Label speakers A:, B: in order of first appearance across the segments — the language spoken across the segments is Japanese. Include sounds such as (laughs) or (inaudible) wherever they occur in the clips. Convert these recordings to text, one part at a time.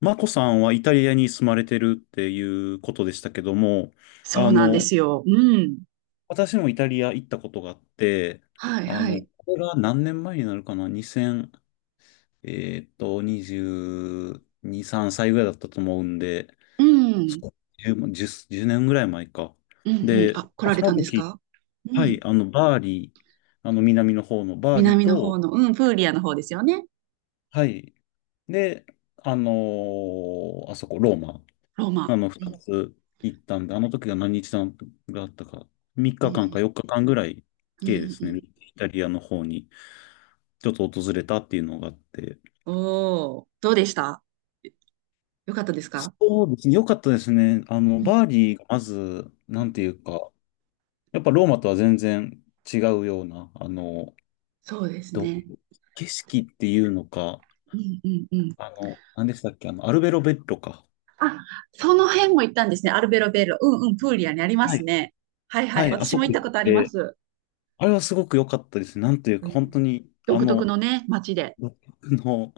A: マコさんはイタリアに住まれてるっていうことでしたけども、
B: そ
A: あ
B: うなんで
A: の、
B: すよ。うん。
A: 私もイタリア行ったことがあって、
B: はいはい。
A: これが何年前になるかな、2000、22、3歳ぐらいだったと思うんで、
B: うん。
A: そう10年ぐらい前か。
B: うんうん。
A: で、
B: あ、来ら
A: そ
B: れた
A: の
B: んです
A: 時、
B: か？う
A: は
B: ん。
A: い、バーリー、南の方のバーリー
B: 南の方
A: と、
B: の、うん、プーリアの方ですよね。
A: はい、で、あそこ、ローマ。
B: ローマ。
A: 二
B: うん。
A: つ行ったんで、あの時が何日間があったか、3
B: うんう
A: 日間か
B: ん。
A: 4日間ぐらい、
B: うんうん
A: 計です
B: う
A: ね、
B: ん。
A: イタリアの方にちょっと訪れたっていうのがあって、
B: おお、どうでした？よかったですか？
A: そうですね、良かったですね。
B: うん。
A: バーリーがまず、
B: う
A: な
B: んう
A: んて
B: ん。
A: いうか、やっぱローマとは全然違うような、
B: そうです
A: どう
B: ね。
A: 景色っていうのか、
B: うんうんうん。
A: 何でしたっけ、アルベロベッロか。
B: あ、その辺も行ったんですね。アルベロベール。うんうん。プーリアにありま
A: は
B: す
A: い。
B: ね。はい
A: は
B: はい。
A: い、あ
B: 私
A: そ
B: も行
A: こ
B: った
A: 行
B: こ
A: っ
B: とありま
A: て、
B: す。
A: あれはすごく良かったですね。なんていう
B: う
A: か、本当
B: ん、
A: に、
B: 独特のね、街で。
A: 独特の、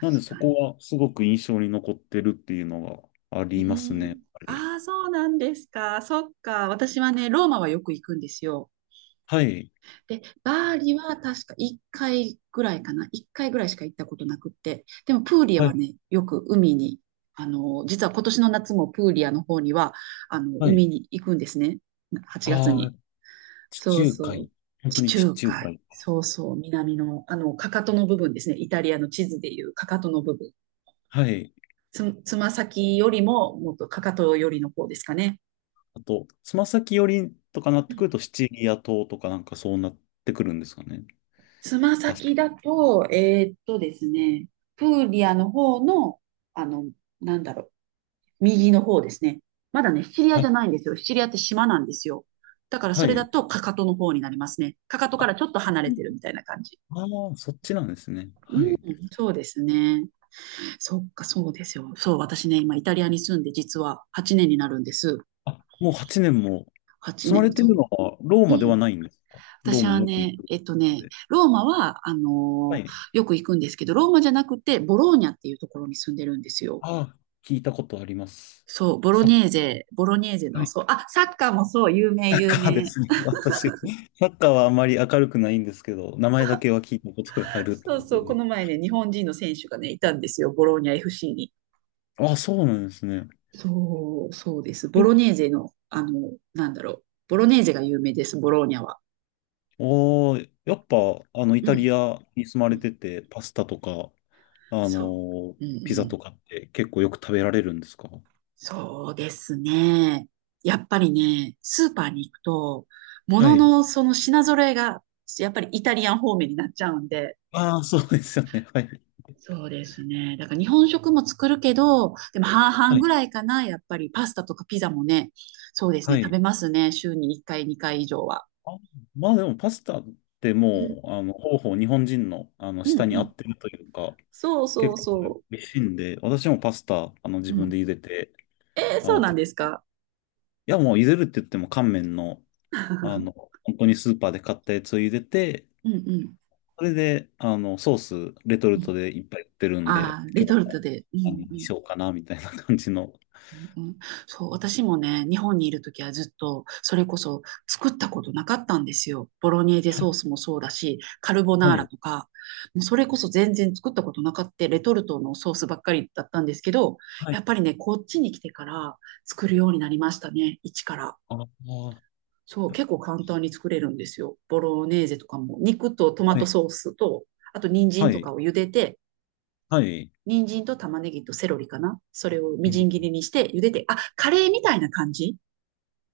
A: なんでそ
B: か
A: こ
B: に。
A: はすごく印象に残ってるっていうのがあ
B: うー
A: りますね、やっ
B: ん。
A: ぱり。
B: ああ、そうなんですか。そっか。私はね、ローマはよく行くんですよ。
A: はい。
B: で、バーリは確か1回ぐらいかな。1回ぐらいしか行ったことなくって。でも、プーリア
A: は
B: は
A: い。
B: ね、よく海に、実は今年の夏もプーリアの方には、
A: は
B: 海
A: い。
B: に行くんですね。8月
A: あ
B: に。
A: あ、地
B: そう
A: 中
B: そう。
A: 海。本当
B: 地
A: に地
B: 中
A: 中
B: 海。
A: 海。
B: そうそう。南の、かかとの部分ですね。イタリアの地図でいうかかとの部分。
A: はい。
B: つま先よりも、もっとかかとよりの方ですかね。
A: あと、つま先寄りとかなってくると、シチリア島とかなんかそうなってくるんですかね。
B: つま
A: 確か。
B: 先だと、ですね、プーリアの方の、あの、なんだろう、右の方ですね。まだね、シチリア
A: は
B: じゃ
A: い。
B: ないんですよ。シチリアって島なんですよ。だから
A: は
B: それだ
A: い。
B: とかかとの方になりますね。かかとか
A: あ、
B: らちょっと離れてるみたいな感じ。
A: ああ、そっちなんですね。はい。
B: そうですね。そっか、そうですよ。そう、私ね、今イタリアに住んで実は8年になるんです。
A: あ、もう8年も
B: 8
A: 住まれ
B: 年、
A: て
B: そ
A: る
B: う。
A: のはロー
B: う
A: マでは
B: ん。
A: ないんですか？ロー
B: 私
A: マ
B: は
A: によく行
B: ね、
A: くので。
B: ローマは、
A: はい。
B: よく行くんですけど、ローマじゃなくて、ボローニャっていうところに住んでるんですよ。
A: ああ、聞いたことあります。
B: そう、ボロ
A: は
B: ネーゼ、ボロネーゼの、そう、
A: い、
B: あ、サッカーもそう、有名、
A: サッ
B: 有
A: カーで
B: 名。
A: すね。私、サッカーはあまり明るくないんですけど、名前だけは聞いたことがあるって
B: そ
A: こ
B: うそ
A: と
B: う、こ
A: で。
B: の前ね、日本人の選手がね、いたんですよ、ボローニャ FC に。
A: あ、そうなんですね。
B: そう、そうです。ボ
A: え
B: ロネーゼの、なんだろう、ボロネーゼが有名です、ボローニャは。
A: おー、やっぱ、イ
B: う
A: タリ
B: ん、
A: アに住ま
B: う
A: れ
B: ん、
A: てて、パスタとか、あの
B: そ
A: ー
B: う、うん、う
A: ピザ
B: ん。
A: とかって結構よく食べられるんですか？
B: そうですね。やっぱりね、スーパーに行くと、も
A: は
B: の
A: い。
B: のその品揃えが、やっぱりイタリアン方面になっちゃうんで、
A: ああ、そうですよね。はい。
B: そうですね。だから日本食も作るけど、でも半々
A: はい。
B: ぐらいかな、やっぱりパスタとかピザもね、そうです
A: は
B: ね、食べ
A: い。
B: ますね、週に1回、2回以上は。
A: あ、まあでも、パスタって
B: うん、
A: もう、ほぼほぼ日本人の、
B: う
A: 舌
B: ん、
A: に
B: う
A: 合っ
B: ん。
A: てるというか、
B: そうそ
A: 結
B: う
A: 構
B: そ
A: 美味しいんで、私もパスタ、自
B: う。う
A: 分で
B: ん。
A: 茹でて、
B: えー、そうなん
A: い
B: ですか？
A: や、もう茹でるって言っても乾麺の、あの、
B: (laughs)
A: 本当にスーパーで買ったやつを茹でて、
B: うん、うん。
A: それで、ソース、レトルトでいっぱい売ってるんで、
B: ああー、レ
A: 今
B: ト
A: 日
B: ルト
A: は、
B: で。うん、う
A: に
B: ん。
A: しようかな、みたいな感じの。
B: うんうん、そう、私もね、日本にいるときはずっと、それこそ作ったことなかったんですよ。ボロネーゼ
A: はい、
B: ソースもそうだし、カルボナー
A: は
B: ラ
A: い、
B: とか、もうそれこそ全然作ったことなかった、レトルトのソースばっかりだったんですけど、
A: は
B: や
A: い、
B: っぱりね、こっちに来てから作るようになりましたね、一から。
A: ああ、
B: そう、結構簡単に作れるんですよ。ボロネーゼとかも、肉とトマ
A: は
B: ト
A: い、
B: ソースと、あと人参
A: は
B: とか
A: い、
B: を茹でて、
A: はい。
B: 人参と玉ねぎとセロリかな。それをみじん切りにして茹でて、あ、カレーみたいな感じ。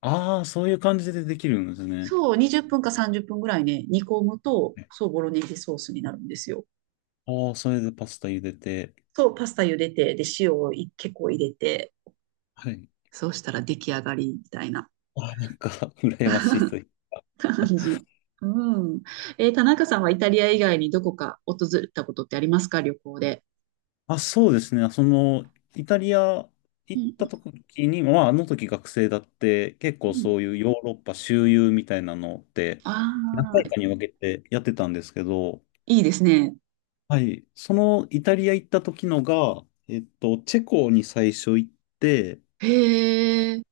A: ああー、そういう感じでできるんですね。
B: そう、20分か30分ぐらいね、煮込むと、そう、ボロネーゼソースになるんですよ。
A: ああ、それでパスタ茹でて、
B: そう、パスタ茹でて、で、塩をい結構入れて、
A: はい。
B: そうしたら出来上がりみたいな
A: ああ、なんか、(laughs) 羨ましいという。
B: (laughs) 感じ。うん。田中さんはイタリア以外にどこか訪れたことってありますか、旅行で？
A: あ、そうですね。その、イタリア
B: う
A: 行っ
B: ん
A: た時に、まあ、あの時学生だって、結
B: う
A: 構
B: んう
A: そ
B: ん。
A: ういうヨーロッパ周遊みたいなのって、
B: あ
A: 何回
B: あ、
A: かに分けてやってたんですけど、
B: いいですね。
A: はい。そのイタリア行った時のが、チェコに最初行って、
B: へえ。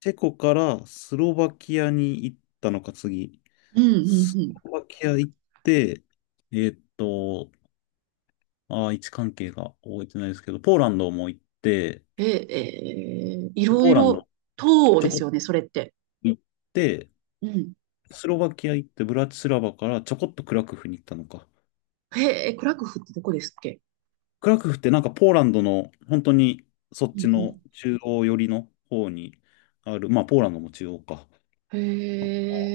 A: チェコからスロバキアに行ったのか、次。
B: うんうん
A: ス
B: うん。
A: ロバキア行って、えっと、位置関係が覚えてないですけど、ポーランドも行って、
B: え、いろ
A: ポ
B: い
A: ーラン
B: ろ、
A: ド、
B: 東欧
A: ちょ
B: です
A: こ
B: よね、それって。
A: 行って、
B: うん。
A: スロバキア行って、ブラチスラバからちょこっとクラクフに行ったのか。
B: へえ、クラクフってどこですっけ？
A: クラクフってなんかポーランドの本当にそっ
B: うん
A: ち
B: うん。
A: の中央寄りの方にある、まあポーランドも中央か。
B: へ
A: あっ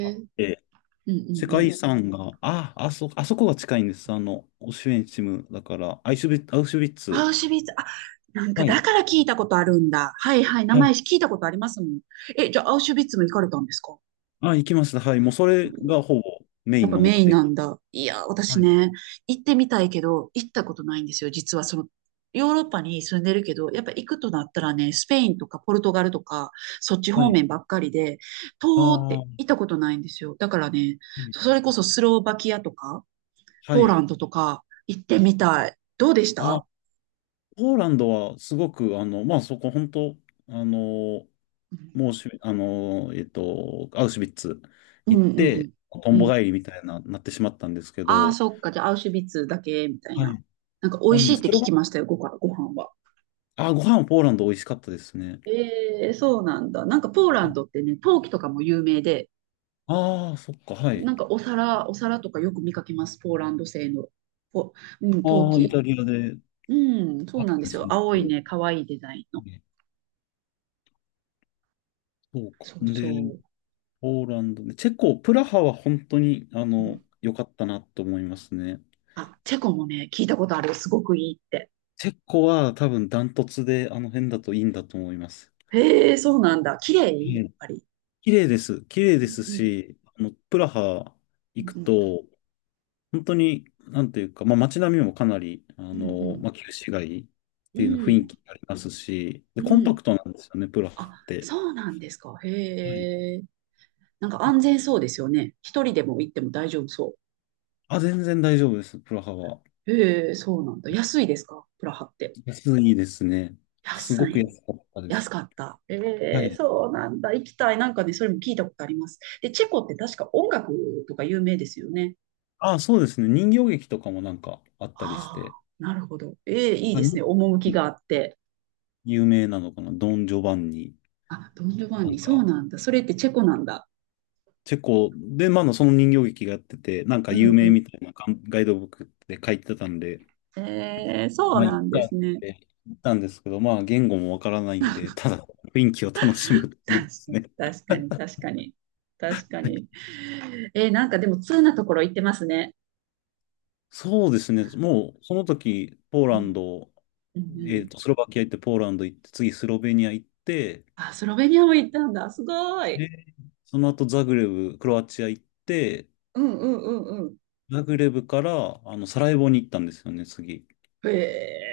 B: え。うん
A: て
B: う
A: 世
B: んう
A: 界遺
B: ん。
A: 産が、あ、あそ、あそこが近いんです。オシュエンチムだから、アウシュビッ
B: ア
A: ツ。
B: ウシュビッツ、あ、なんか
A: は
B: だ
A: い。
B: から聞いたことあるんだ。はいはい、名
A: は
B: 前
A: い。
B: 聞いたことありますもん。え、じゃあアウシュビッツも行かれたんですか？
A: あ、行きました。はい。もうそれがほぼメ
B: や
A: イ
B: っ
A: ン
B: ぱ
A: の目
B: メインな
A: 的。
B: んだ。いや、私
A: はい。
B: ね、行ってみたいけど、行ったことないんですよ。実はその、ヨーロッパに住んでるけど、やっぱ行くとなったらね、スペインとかポルトガルとか、そっち
A: は
B: 方
A: い。
B: 面ばっかりで、
A: あ
B: 東欧っ
A: あ、
B: て
A: は
B: 行ったことないんですよ。だからね、そ
A: い。
B: れこそスロバキアとか、
A: は
B: ポーラ
A: い。
B: ンドとか行ってみたい。どうでした？
A: ポーランドはすごく、まあ、そこ本当、あの、もうし、あの、えっと、アウシュビッツ
B: うん
A: 行っ
B: うんう
A: て、
B: ん。
A: ト
B: う
A: ンボ
B: ん。
A: 帰りみたいな、なってしまったんですけ
B: ああ、
A: ど、
B: そっか。じゃあ、アウシュビッツだけ、みたい
A: は
B: な。
A: い。
B: なんか、美
A: な
B: 味
A: ん
B: し
A: で
B: いっ
A: す、
B: て
A: そ
B: 聞
A: れが、
B: きましたよ、ご飯は。
A: あ、ご飯はポーランド美味しかったですね。
B: ええ、そうなんだ。なんか、ポーランドってね、陶器とかも有名で、
A: ああ、そっか、はい。
B: なんか、お皿とかよく見かけます。ポーランド製の、ぽうん、陶
A: ああ、イ
B: 器。
A: タリアで、
B: うん、そ
A: あっ
B: うなんで
A: たんで
B: す
A: す
B: よ。
A: ね。
B: 青いね、可愛いデザインの。
A: そうか。
B: そうそ
A: で、
B: う。
A: ポーランドで、チェコ、プラハは本当に、
B: うん、
A: 良かったなと思いますね。
B: あ、チェコもね、聞いたことあるよ。すごくいいって。
A: チェコは多分ダントツで、あの辺だといいんだと思います。
B: へえ、そうなんだ。綺麗やっぱり。
A: 綺麗です。綺麗
B: う
A: で
B: ん
A: す
B: うん。
A: し、プラハ行く
B: うんうん。
A: と、本当に、なんていうか、まあ、街並みもかなり、
B: うん
A: まあ、旧市街っ
B: う
A: ていうの雰囲
B: ん。
A: 気ありますし、で、
B: うん。う
A: コンパク
B: ん。
A: トなんですよね、プラハっ
B: あ、
A: て。
B: そうなんですか。
A: はい。
B: へえ。なんか安全そうですよね。一人でも行っても大丈夫そ
A: あ、全然大丈夫です、プラハは。
B: う。へえ、そうなんだ。安いですか、プラハって？
A: 安いですね。すご
B: 安
A: く
B: い。
A: 安かったで
B: 安
A: す。
B: かった。
A: は
B: ええ、
A: い。
B: そうなんだ。行きたい。なんかね、それも聞いたことあります。で、チェコって確か音楽とか有名ですよね。
A: あ、そうですね。人形劇とかもなんかあったりし
B: あ
A: て、
B: あ、なるほど。ええ、いい
A: まあ、
B: です
A: 人
B: ね。趣
A: 形劇
B: があって。
A: 有名なのかな、ドン・ジョバンニ、
B: あ、ドン・ジョバン
A: なん
B: ニ、そう
A: か、
B: なんだ。それってチェコなんだ。
A: チェコで、まあ、その人形劇がやってて、なんか
B: う
A: 有
B: んう
A: 名
B: ん。
A: みたいなガンガイドブックで書いてたんで、
B: ええ、そう
A: まあ、
B: な
A: 一
B: んで
A: 回っ
B: すね。
A: て行ったんですけど、まあ、言語もわからないんで、ただ雰囲気を楽しむっていうです
B: 確
A: ね。
B: か確かに、確かに。確かに。なんかでも通なところ行ってますね。
A: そうですね。もう、その時、ポー
B: う
A: ラン
B: ん、
A: ド、
B: うん、うん。
A: スロバキア行って、ポーランド行って、次、スロベニア行って、
B: あ、スロベニアも行ったんだ。すごい。
A: で、その後、ザグレブ、クロアチア行って、
B: うんうんうんうん。
A: ザグレブから、サラエボに行ったんですよね、次。
B: へ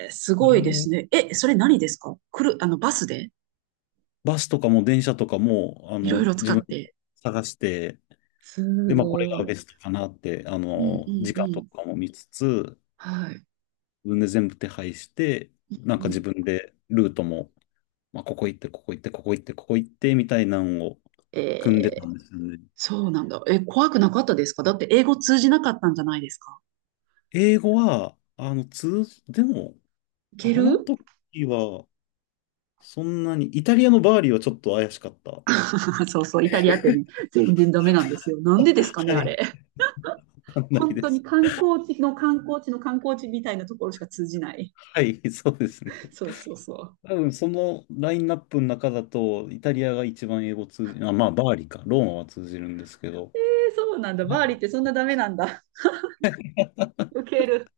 B: え、す
A: サラ
B: ごいです
A: エ
B: ね。え、それ何ですか？来る、バスで？
A: バスとかも電車とかも、
B: いろいろ使
A: 自
B: っ
A: 分で
B: て。
A: 探して、
B: す
A: で、まあ、これ
B: ごい。
A: が
B: う
A: ベ
B: ん
A: ストかなって、
B: うん
A: 時
B: う
A: 間と
B: ん。
A: かも見つつ、
B: はい。
A: 自分で全部手配して、なん
B: う
A: か自
B: ん、
A: 分でルートも、まあ、ここ行って、ここ行って、ここ行って、ここ行って、みたいなのを組んで
B: え
A: た
B: ー、
A: んですよね。
B: そうなんだ。え、怖くなかったですか？だって英語通じなかったんじゃないですか？
A: 英語は、でも、
B: いけ
A: あの
B: る？
A: 時は、そんなに、イタリアのバーリーはちょっと怪しかった。は
B: (laughs) そうそう、イタリアってね、全然ダメなんですよ。なんでですかね、あれ。
A: い、わかんない
B: 本
A: で
B: 当に
A: す。
B: 観光地の観光地の観光地みたいなところしか通じない。
A: はい、そうですね。
B: そうそうそ
A: 多分そのラインナップの中だと、イタリアが一番英語通じる、あ、まあ、バーリか、ローマは通じるんですけど、
B: う。えー、そうなんだ。
A: まあ
B: バーリーってそんなダメなんだ。ウケる。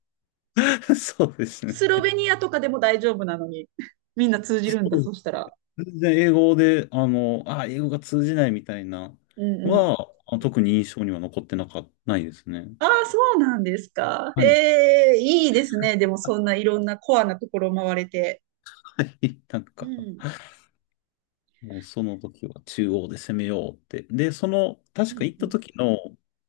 A: (laughs) そうですね。
B: スロベニアとかでも大丈夫なのに、(laughs) みんな通じ
A: そ
B: るんだ、
A: う
B: そしたら。
A: 全然英語で、あ、英語が通じないみたいな、
B: うんうん。
A: は、あ、特に印象には残ってなか、ないですね。
B: ああ、そうなんですか。
A: はい。
B: えー、いいですね。でも、そ
A: は
B: んないろんなコアなところを回れて。
A: い、(laughs) なん
B: う
A: か、
B: ん。
A: もうその時は中央で攻めようって。で、その、
B: う
A: 確か
B: ん
A: 行っ
B: う
A: た
B: ん。
A: 時の、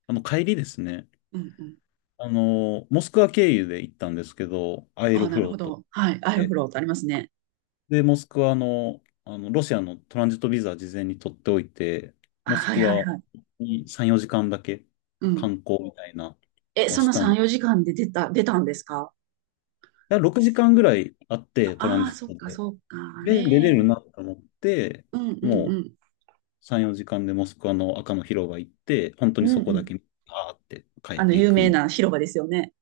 A: 帰りですね。
B: うんうん。
A: モスクワ経由で行ったんですけど、アエ
B: あ
A: ロ
B: あ、な
A: フ
B: る
A: ロ
B: ほ
A: ートっ
B: ど。はい。アイロフ
A: て。
B: ロートありますね。
A: で、モスクワの、ロシアのトランジットビザ事前に取っておいて、
B: あ、
A: モス
B: はい
A: ク
B: はい
A: ワ
B: はい。
A: に3、4時間だけ
B: うん。
A: 観光みたいな
B: え、
A: は
B: そ
A: し
B: の
A: たん
B: 3、
A: だ。
B: 4時間で出たんですか？
A: だ6時間ぐらいあって、トラン
B: ああー、
A: ジッ
B: そっ
A: ト
B: か、
A: で。
B: そっか。
A: で、出れ
B: え
A: る
B: え。
A: なと思って、
B: うんうん
A: もう
B: うん。
A: 3、4時間でモスクワの赤の広場行って、本当
B: う
A: にそ
B: んう
A: こだ
B: ん。
A: け、パーって帰ってい
B: 有
A: く
B: 名
A: みた
B: な
A: い
B: 広場ですよね。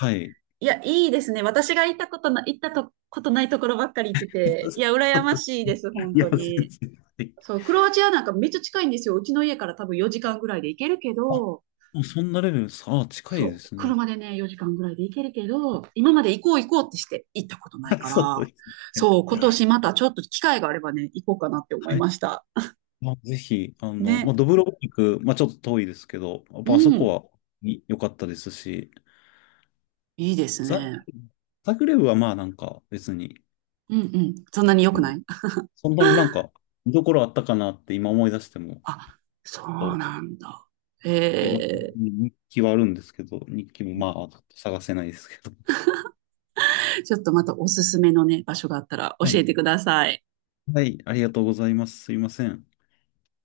A: な。はい。
B: いや、いいですね。私が行ったとことないところばっかり行ってて、いや、羨ましいです、
A: (laughs)
B: 本
A: いや、
B: 当
A: 全
B: に。
A: 然。
B: そう、クロアチアなんかめっちゃ近いんですよ。うちの家から多分4時間ぐらいで行けるけ
A: あ、
B: ど、
A: もうそんなレベル、さあ、近いで
B: そう、
A: すね。
B: 車でね、4時間ぐらいで行けるけど、今まで行こう行こうってして行ったことない
A: (laughs)
B: か
A: そ
B: ら、
A: うですね。
B: そう、今年またちょっと機会があればね、行こうかなって思い
A: はい、
B: ました。
A: まあ、ぜひ、ま
B: ね。
A: あ、ドブロブニク、まあ、ちょっと遠いですけど、やっ
B: う
A: ぱあそこ
B: ん。
A: 良かったですし、
B: いいです
A: ザ、
B: ね。
A: ザグレブはまあなんか別に、
B: うんうん。そんなに良
A: う
B: く
A: ん、
B: ない？
A: そんなになんか見どころあったかなって今思い出しても、
B: あ、そう
A: と
B: なんだ。
A: 今、
B: え
A: 日記はあるんですけど、日記もまあちょっと探せないですけど。
B: ちょっとまたおすすめのね、場所があったら
A: は
B: 教え
A: い。
B: てください。
A: はい、ありがとうございます。すいません。